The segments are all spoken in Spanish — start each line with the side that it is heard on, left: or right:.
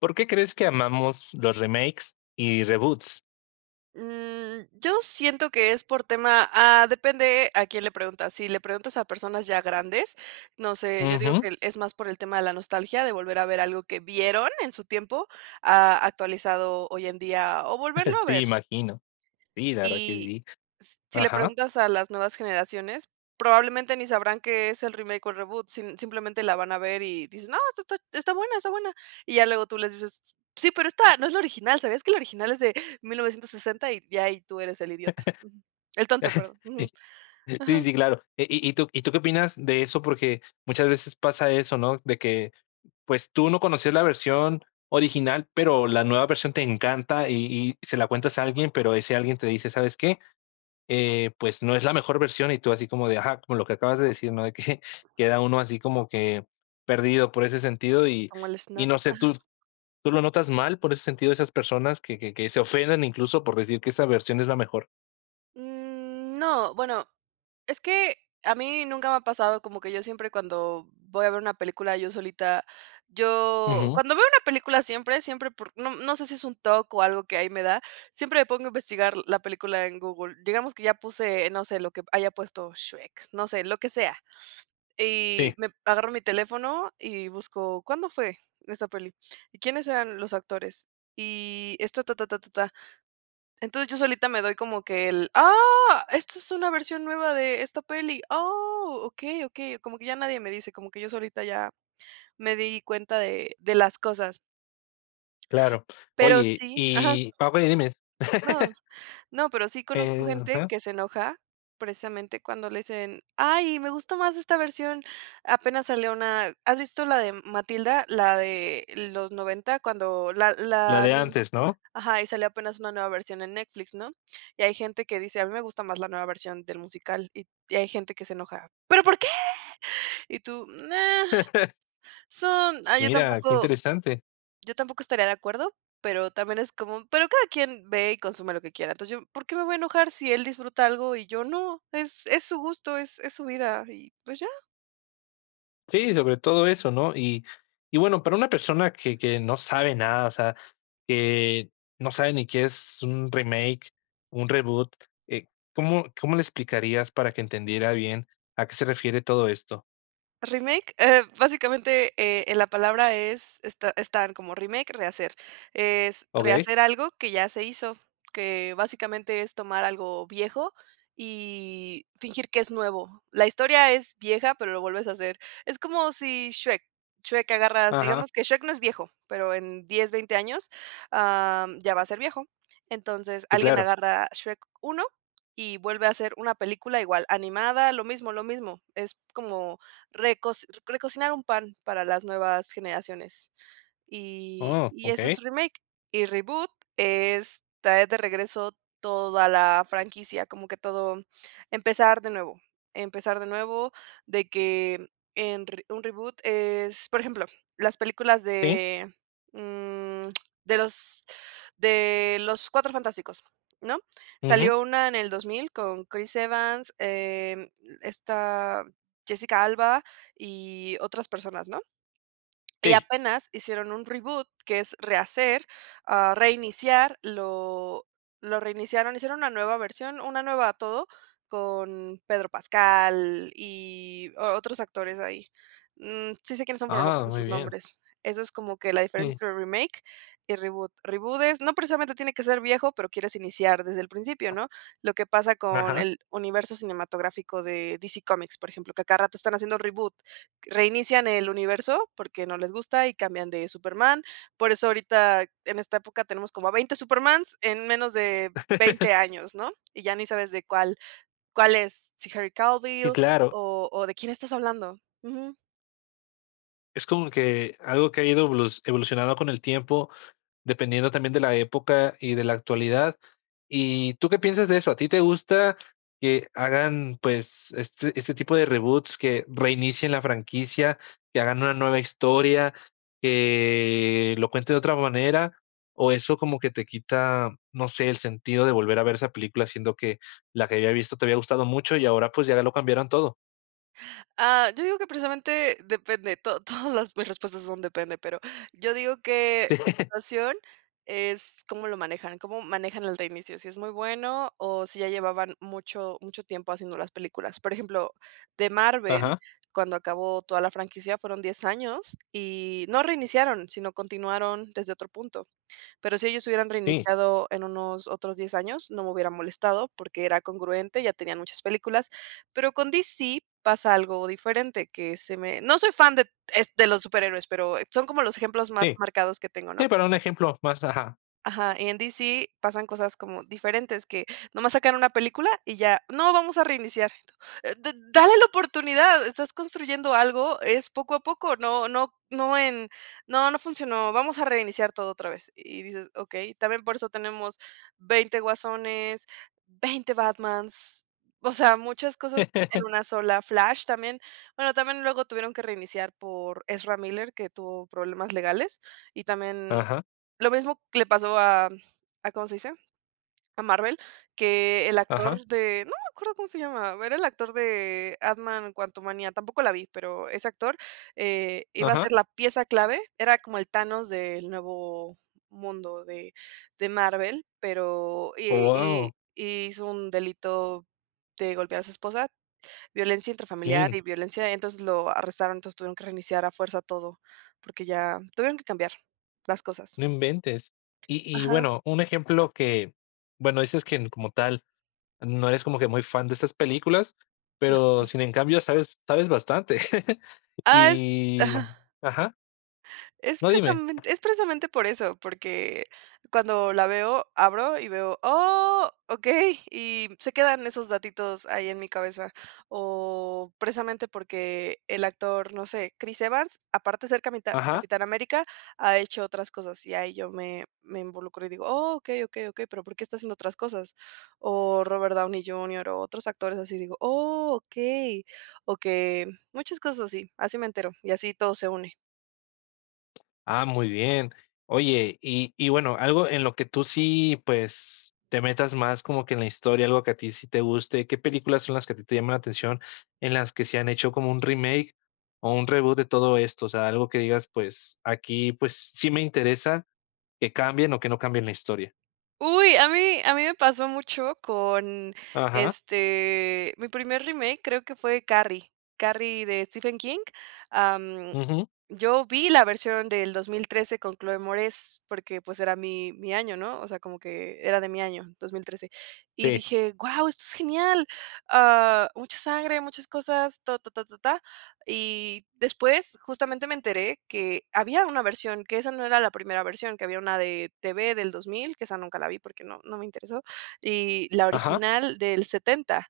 left: ¿Por qué crees que amamos los remakes y reboots?
right: Mm, yo siento que es por tema, ah, depende a quién le preguntas. Si le preguntas a personas ya grandes, no sé, yo digo
left: Ujú.
right: que el es más por el tema de la nostalgia de volver a ver algo que vieron en su tiempo a actualizado hoy en día o volverlo a
left: Sí,
right: ver.
left: imagino. Sí, la verdad que
right: Y
left: sí.
right: s si le
left: Ajá.
right: preguntas a las nuevas generaciones, probablemente ni sabrán qué es el remake o reboot. Sim simplemente la van a ver y dicen: "No, ta ta está buena, está buena" y ya luego tú les dices: "S sí, pero esta no es la original, ¿sabías que la original es de 1960? Y ya ahí tú eres el idiota, ujú. El tonto, perdón,
left: Sí.
right: ujú.
left: Sí,
right: Ajá.
left: sí, claro. Eh, ¿y y tú y tú qué opinas de eso? Porque muchas veces pasa eso, no de que pues tú no conocías la versión original, pero la nueva versión te encanta y y se la cuentas a alguien, pero ese alguien te dice: "¿Sabes qué?, eh, pues, no es la mejor versión", y tú así como de: "Ajá", como lo que acabas de decir, ¿no?, de que, queda uno así como que perdido por ese sentido y
right: Como el
left: y
right: snap,
left: no sé, ¿tú
right: ajá.
left: tú lo notas mal? Por ese sentido de esas personas que que que se ofendan incluso por decir que esa versión es la mejor.
right: Mm, no. Bueno, es que a mí nunca me ha pasado, como que yo siempre cuando voy a ver una película yo solita, yo
left: Ujú.
right: cuando veo una película siempre, siempre por no no sé si es un TOC o algo que ahí me da siempre me pongo a investigar la película en Google. Digamos que ya puse, no sé, lo que haya puesto Shrek, no sé, lo que sea,
left: Sí.
right: y me agarro mi teléfono y busco, ¿cuándo fue esa peli? ¿Y quiénes eran los actores y esta ta, ta, ta, ta, ta. Entonces, yo solita me doy como que el: "Ah, esta es una versión nueva de esta peli, oh, okey, okey", como que ya nadie me dice como que yo solita ya me di cuenta de de las cosas.
left: Claro.
right: Pero
left: Oye,
right: sí ajá.
left: y [unintelligible] y dimes.
right: No, no, pero sí conozco
left: Eh,
right: gente
left: ajá.
right: que se enoja, precisamente, cuando le dicen: "Ay, me gustó más esta versión". Apenas salió una, ¿has visto la de Matilda?, la de los 90 cuando la
left: La
right: la
left: de
right: ni
left: antes, ¿no?
right: ajá, y salió apenas una nueva versión en Netflix, ¿no? Y hay gente que dice: "A mí me gusta más la nueva versión del musical", y y hay gente que se enoja: "Pero, ¿por qué?" y tú: "No". Son ay, yo
left: Mira qué
right: tampoco
left: interesante.
right: yo tampoco estaría de acuerdo, pero también es como. "Pero cada quien ve y consume lo que quiera". Entonces yo, ¿por qué me voy a enojar?, si él disfruta algo y yo no, es es su gusto, es es su vida y, pues, ya.
left: Sí, sobre todo eso, ¿no? Y y bueno, para una persona que que no sabe nada, o sea, que no sabe ni que es un remake, un reboot, eh, ¿cómo cómo le explicarías para que entendiera bien a qué se refiere todo esto?
right: Remake, eh, básicamente, eh eh, la palabra es es ta es tal como remake, rehacer, es
left: Okey.
right: rehacer algo que ya se hizo, que, básicamente, es tomar algo viejo, y fingir que es nuevo. La historia es vieja, pero lo vuelves a hacer, es como si Shrek, Shrek agarras,
left: Ajá.
right: digamos que Shrek no es viejo, pero en 10, 20 años, am, ya va a ser viejo. Entonces,
left: Sí,
right: alguien
left: claro.
right: agarra Shrek 1 y vuelve a hacer una película igual animada, lo mismo, lo mismo. Es como recos recocinar un pan para las nuevas generaciones, y
left: Oh,
right: y eso es
left: okey.
right: remake. Y reboot, es traer de regreso toda la franquicia, como que todo empezar de nuevo, empezar de nuevo de que en re un reboot es, por ejemplo, las películas
left: Sí.
right: de, mm, de los de los Cuatro Fantásticos, ¿no?
left: Ujú.
right: Salió una en el 2000 con Chris Evans, em, esta, Jessica Alba y otras personas, ¿no? Y
left: Sí.
right: apenas hicieron un reboot que es rehacer, ah, reiniciar, lo lo reiniciaron, hicieron una nueva versión, una nueva todo, con Pedro Pascal, y o otros actores ahí. Mm, sí sé quiénes son, pero no me
left: Ah,
right: acuerdo
left: muy
right: sus
left: bien.
right: nombres. Eso es como que la diferencia
left: Sí.
right: entre remake y reboot. Reboot es no precisamente tiene que ser viejo, pero quieres iniciar desde el principio, ¿no? Lo que pasa con
left: Ajá.
right: el universo cinematográfico de DC Comics, por ejemplo, que a cada rato están haciendo reboot, reinician el universo porque no les gusta y cambian de Superman. Por eso ahorita en esta época tenemos como a 20 Supermans en menos de 20 años, ¿no? Y ya ni sabes de cuál cuál es, si Harry
left: Sí,
right: Cavill,
left: claro.
right: o o de quién estás hablando. Ujú.
left: Es como que algo que ha ido evolu evolucionando con el tiempo, dependiendo también de la época y de la actualidad. ¿Y tú qué piensas de eso? ¿A ti te gusta que hagan, pues, este este tipo de reboots que reinicien la franquicia, que hagan una nueva historia, que lo cuenten de otra manera o eso como que te quita, no sé, el sentido de volver a ver esa película, siendo que la que había visto te había gustado mucho, y ahora, pues, ya lo cambiaron todo?
right: Ah, yo digo que precisamente depende, to todas las mis respuestas son depende, pero yo digo que
left: Sí.
right: la situación es, cómo lo manejan, cómo manejan el reinicio. Si es muy bueno, o si ya llevaban mucho mucho tiempo haciendo las películas. Por ejemplo, de Marvel,
left: Ajá.
right: cuando acabó toda la franquicia fueron 10 años, y no reiniciaron, sino continuaron desde otro punto. Pero si ellos hubieran
left: Sí.
right: reiniciado en unos otros 10 años, no me hubieran molestado, porque era congruente. Ya tenían muchas películas, pero con DC pasa algo diferente que se me no soy fan de de los superhéroes, pero son como los ejemplos más
left: Sí.
right: marcados que tengo, ¿no?
left: es para un ejemplo más, ajá.
right: Ajá, y en DC pasan cosas como diferentes que nomás sacan una película, y ya: "No vamos a reiniciar", eh, de de dale la oportunidad, estás construyendo algo, es poco a poco, no no no en "No no funcionó, vamos a reiniciar todo otra vez", y dices: "Okey, también por eso tenemos 20 Guasones, 20 Batmans", o sea, muchas cosas en una sola, Flash también, bueno, también luego tuvieron que reiniciar por Ezra Miller, que tuvo problemas legales y también,
left: Ajá.
right: lo mismo que le pasó a a, ¿cómo se dice?, a Marvel que, el
left: Ajá.
right: actor de no me acuerdo cómo se llamaba, era el actor de Antman Quantumania, tampoco la vi, pero ese actor, eh, iba a ser
left: Ajá.
right: la pieza clave, era como el Thanos del "Nuevo Mundo" de de Marvel, pero y
left: Guau.
right: y y hizo un delito de golpear a su esposa, violencia intrafamiliar
left: Sí.
right: y violencia, entonces lo arrestaron, entonces tuvieron que reiniciar a fuerza todo porque ya tuvieron que cambiar las
left: No
right: cosas.
left: inventes, y y
right: Ajá.
left: bueno, un ejemplo que, bueno, dices que como tal, no eres como que muy fan de estas películas,
right: No,
left: pero
right: jum.
left: sin en cambio sabes sabes bastante,
right: Ah, es
left: y
right: Ajá.
left: Ajá.
right: Es
left: No, dime.
right: precisamente es precisamente por eso, porque cuando la veo abro, y veo, "Oh, okey", y se quedan esos datitos ahí en mi cabeza, o precisamente porque el actor, no sé, Chris Evans, aparte de ser Camita
left: Ajá.
right: Capitán América, ha hecho otras cosas, y ahí yo me me involucro y digo: "Oh, okey, okey, okey, pero, ¿por qué está haciendo otras cosas?", o Robert Downey Junior, o otros actores así digo: "Oh okey, okey", muchas cosas y así, así me entero, y así todo se une.
left: Ah, muy bien. Oye, y y bueno, algo en lo que tú sí, pues, te metas más como que en la historia, algo que a ti sí te guste. ¿Qué películas son las que a ti te llama la atención? En las que se han hecho como un remake, o un reboot de todo esto. de todo esto. O sea, algo que digas: "Pues, aquí, pues, sí me interesa, que cambien, o que no cambien la historia.
right: Uy, a mí a mí me pasó mucho con,
left: Ajá.
right: este, mi primer remake, creo que fue Carrie. Carrie, de Stephen King, am,
left: Ujú.
right: yo vi la versión del 2013 con Chloë Moretz, porque, pues, era mi mi año, ¿no? O sea, como que, era de mi año, 2013. Y
left: Sí
right: dije: "Guau, esto es genial, ah, mucha sangre, muchas cosas, ta, ta, ta, ta, tá". Y, después, justamente, me enteré, que había una versión, que esa no era la primera versión, que había una de TV del 2000, que esa nunca la vi, porque no no me interesó, y la
left: Ajá.
right: original del 70.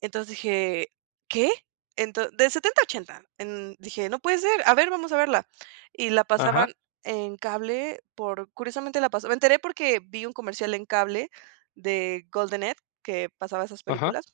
right: Entonces, dije: "¿Qué?, ento de 70 a 80". En dije: "No puede ser. A ver, vamos a verla". Y la
left: Ajá.
right: pasaban en cable por curiosamente la pasó Me enteré porque, vi un comercial en cable, de Golden Edge, que pasaba esas
left: Ajá.
right: películas.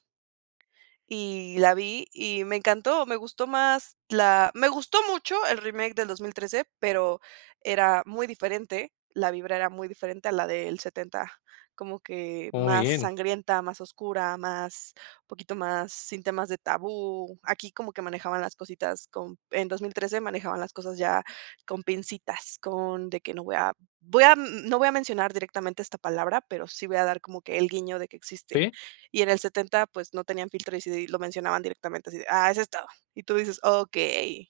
right: Y la vi y me encantó. Me gustó más, la Me gustó mucho el remake en del 2013 pero era muy diferente. La vibra era muy diferente a la del 70 como que
left: Muy
right: más
left: bien.
right: sangrienta, más oscura, más un poquito más, sin temas de tabú. Aquí como que manejaban las cositas con En 2013 manejaban las cosas ya, con pincitas, con de que, no voy a voy a n no voy a mencionar directamente esta palabra, pero sí voy a dar como que, el guiño de que existe.
left: Sí.
right: Y en el 70 pues, no tenían filtro, y sí lo mencionaban directamente, así de: "Ah, ese estaba", y tú dices: "Okey".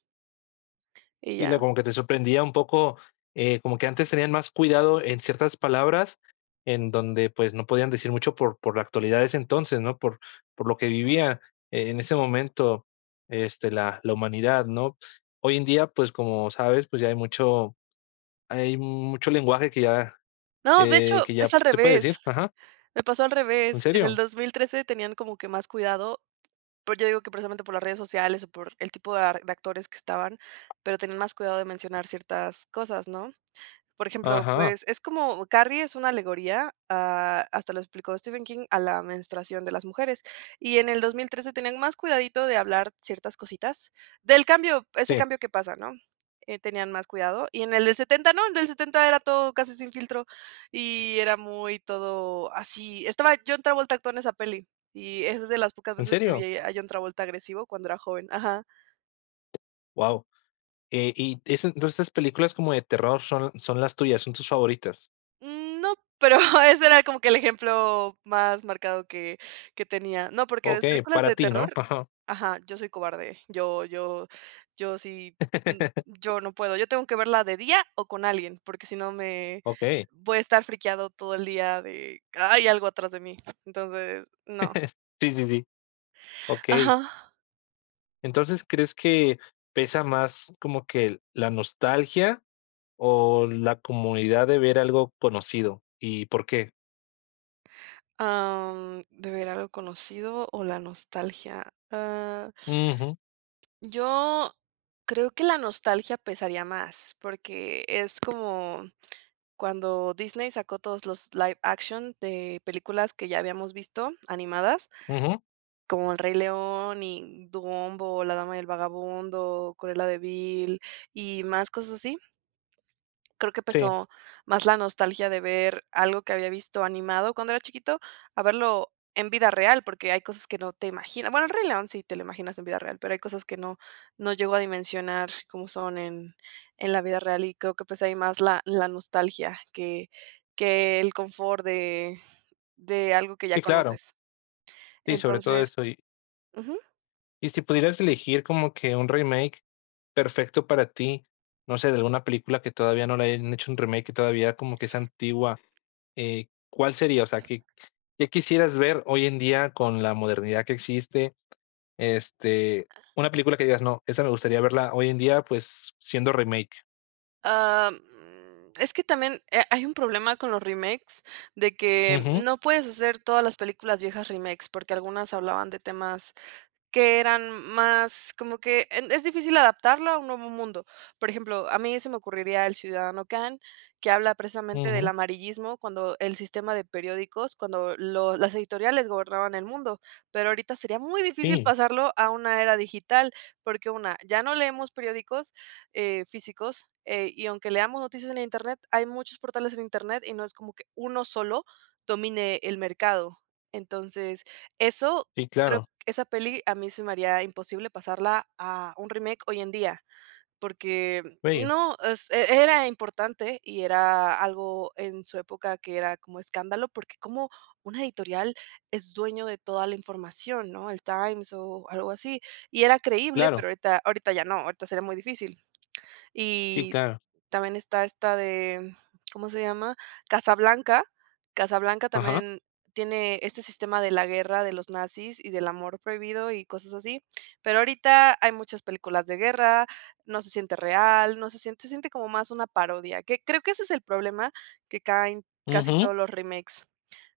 right: Y
left: Y luego
right: ya.
left: como que te sorprendía un poco, eh, como que antes tenían más cuidado en ciertas palabras, en donde, pues, no podían decir mucho por por la actualidad de ese entonces, ¿no? Por por lo que vivía, eh, en ese momento, este, la la humanidad, ¿no? Hoy en día, pues, como sabes, pues, ya hay mucho hay mucho lenguaje que ya,
right: No, de hecho,
left: eh, que ya
right: es al
left: se puede
right: revés.
left: decir Ajá.
right: Me pasó al
left: ¿En
right: revés. En el
left: serio?
right: 2013 tenían como que más cuidado. Pues, yo digo que precisamente por las redes sociales, o por el tipo de ar de actores que estaban, pero tenían más cuidado de mencionar ciertas cosas, ¿no? Por ejemplo,
left: Ajá.
right: pues es como, Carrie es una alegoría, ah, hasta lo explicó Stephen King, a la menstruación de las mujeres. Y en el 2013 tenían más cuidadito de hablar ciertas cositas, del cambio, ese
left: Sí.
right: cambio que pasa, ¿no?, eh, tenían más cuidado. Y en el del 70 no. El del 70 era todo casi sin filtro. Y era muy, todo así. Estaba John Travolta, actúa en esa peli. Y es de las pocas
left: ¿En
right: veces, que
left: serio?
right: vi a John Travolta, agresivo cuando era joven. Ajá.
left: Guau, eh, y esas entonces estas películas como de terror son son las tuyas, son tus favoritas.
right: Mm, no, pero ese era como que el ejemplo más marcado que que tenía. No, porque las
left: Okey,
right: películas
left: para
right: de
left: ti, ¿no?,
right: terror
left: ajá.
right: ajá, yo soy cobarde, yo yo yo sí y yo no puedo. Yo tengo que verla de día o con alguien, porque si no me
left: Okey.
right: voy a estar friqueado todo el día de: "Hay algo atrás de mí", entonces no.
left: Sí, sí, sí. Okey.
right: Ajá.
left: Entonces ¿crees que pesa más como que la nostalgia o la comunidad de ver algo conocido? ¿Y por qué?
right: Am, ¿de ver algo conocido o la nostalgia? Ah.
left: Ujú.
right: Yo creo que la nostalgia pesaría más porque es como cuando Disney sacó todos los live action de películas que ya habíamos visto, animadas
left: Ujú.
right: como El Rey León y Dumbo, la Dama y el Vagabundo, Cruela de Vill y más cosas así creo que
left: Sí.
right: pesó más la nostalgia de ver algo que había visto animado cuando era chiquito a verlo en vida real, porque hay cosas que no te imaginas. bueno, el Rey León sí te lo imaginas en vida real, pero hay cosas que no no llego a dimensionar como son en en la vida real y creo que pues hay más la la nostalgia que que el confort de de algo que ya
left: Sí, claro.
right: conoces.
left: Sí, sobre todo
right: Entonces
left: esto, y.
right: ujú.
left: ¿Y si pudieras elegir, como que un remake perfecto para ti? No sé, de alguna película, que todavía no le hayan hecho un remake. Que todavía, como que es antigua. Eh, ¿cuál sería? O sea, ¿qué qué quisieras ver hoy en día, con la modernidad que existe? Este,
right: Ah.
left: una película que digas: "No, esa me gustaría verla hoy en día, pues, siendo remake".
right: Am, es que también, eh, hay un problema con los remakes. De que,
left: Ujú.
right: no puedes hacer todas las películas viejas, remakes, porque algunas hablaban de temas, que eran más como que en Es difícil adaptarlo a un nuevo mundo. Por ejemplo, a mí se me ocurriría, el Ciudadano Khan, que habla precisamente, del
left: Ujú.
right: amarillismo. Cuando el sistema de periódicos, cuando los las editoriales gobernaban el mundo. Pero ahorita, sería muy difícil,
left: Sí.
right: pasarlo a una era digital, porque 1, ya no leemos periódicos, eh, físicos. Eh, y aunque leamos noticias en internet, hay muchos portales en internet, y no es como que, 1 sólo, domine el mercado. Entonces, eso
left: Sí,
right: creo
left: claro.
right: Esa peli, a mí se me haría imposible, pasarla a un remake, hoy en día. Porque,
left: Bello.
right: no. Es era importante. Y era algo en su época, que era como escándalo, porque, ¿cómo una editorial, es dueño de toda la información?, ¿no? El Times, o algo así. Y era creíble.
left: Claro.
right: Pero ahorita ahorita, ya no. Ahorita sería muy difícil.
left: Sí,
right: Y
left: claro.
right: también está, esta de, ¿cómo se llama? Casablanca. Casablanca,
left: Ajá.
right: también tiene este sistema de la guerra, de los nazis, y del amor prohibido, y cosas así. Pero ahorita, hay muchas películas de guerra. No se siente real, no se siente Se siente como más una parodia. Que creo que ese es el problema, que caen casi
left: Ujú.
right: todos los remakes,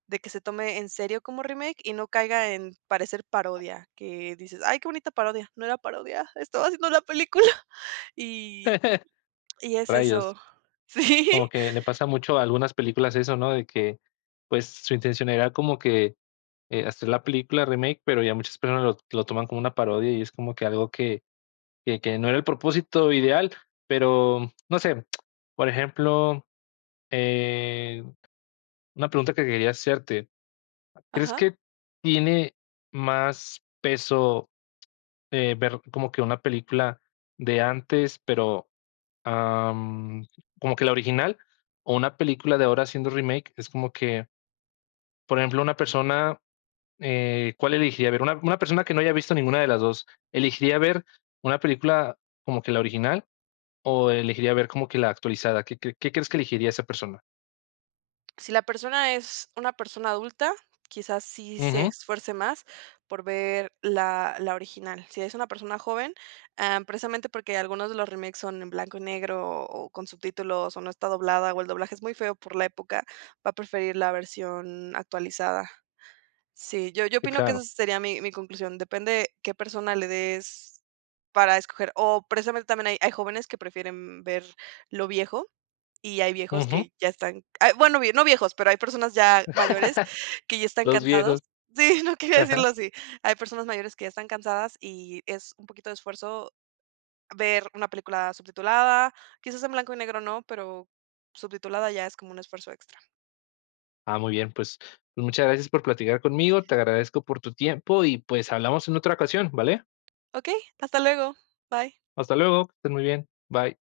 right: de que se tome en serio como remake, y no caiga en parecer parodia. Que dices: "Ay, qué bonita parodia". "No era parodia. Estaba haciendo película". Y y es eso.
left: Rayos.
right: Sí.
left: Como que le pasa mucho, a algunas películas, eso ¿no? De que, pues, su intención era como que, eh, hacer la película remake, pero ya muchas personas lo-lo toman como una parodia. Y es como que algo que que que no era el propósito ideal. Pero, no sé, por ejemplo, eh, una pregunta que quería hacerte, ¿crees
right: Ajá.
left: que tiene más peso, eh, ver como que una película de antes, pero, am, ¿como que la original? O una película de ahora, haciendo remake. Es como que Por ejemplo, una persona, eh, ¿cuál elegiría ver? Una una persona, que no haya visto ninguna de las dos, ¿elegiría ver una película, como que la original? ¿O elegiría ver, como que la actualizada? ¿Qué qué qué crees, que elegiría a esa persona?
right: Si la persona, es una persona adulta, quizás, sí se
left: Ujú.
right: esfuerce más, por ver la la original. Si es una persona joven, eh, precisamente, porque algunos de los remakes son en blanco y negro, o con subtítulos, o no está doblada, o el doblaje es muy feo, por la época. Va a preferir la versión actualizada. Sí. Yo yo
left: Sí,
right: opino, que esa
left: claro.
right: sería mi mi conclusión. Depende, qué persona le des, para escoger. O precisamente, también, hay hay jóvenes, que prefieren ver lo viejo. Y hay viejos,
left: Ujú.
right: que ya están Ah, bueno, no viejos, pero hay personas ya mayores, que ya están
left: Los
right: cansados.
left: viejos.
right: Sí, no quería
left: Ajá.
right: decirlo así. Hay personas mayores, que ya están cansadas. Y es un poquito de esfuerzo, ver una película subtitulada. Quizás en blanco y negro, no, pero subtitulada, ya es como un esfuerzo extra.
left: Ah, muy bien. Pues, muchas gracias por platicar conmigo. Te agradezco por tu tiempo, y pues, hablamos en otra ocasión, ¿vale?
right: Okey. Hasta luego. Bye.
left: Hasta luego, que estés muy bien, bye.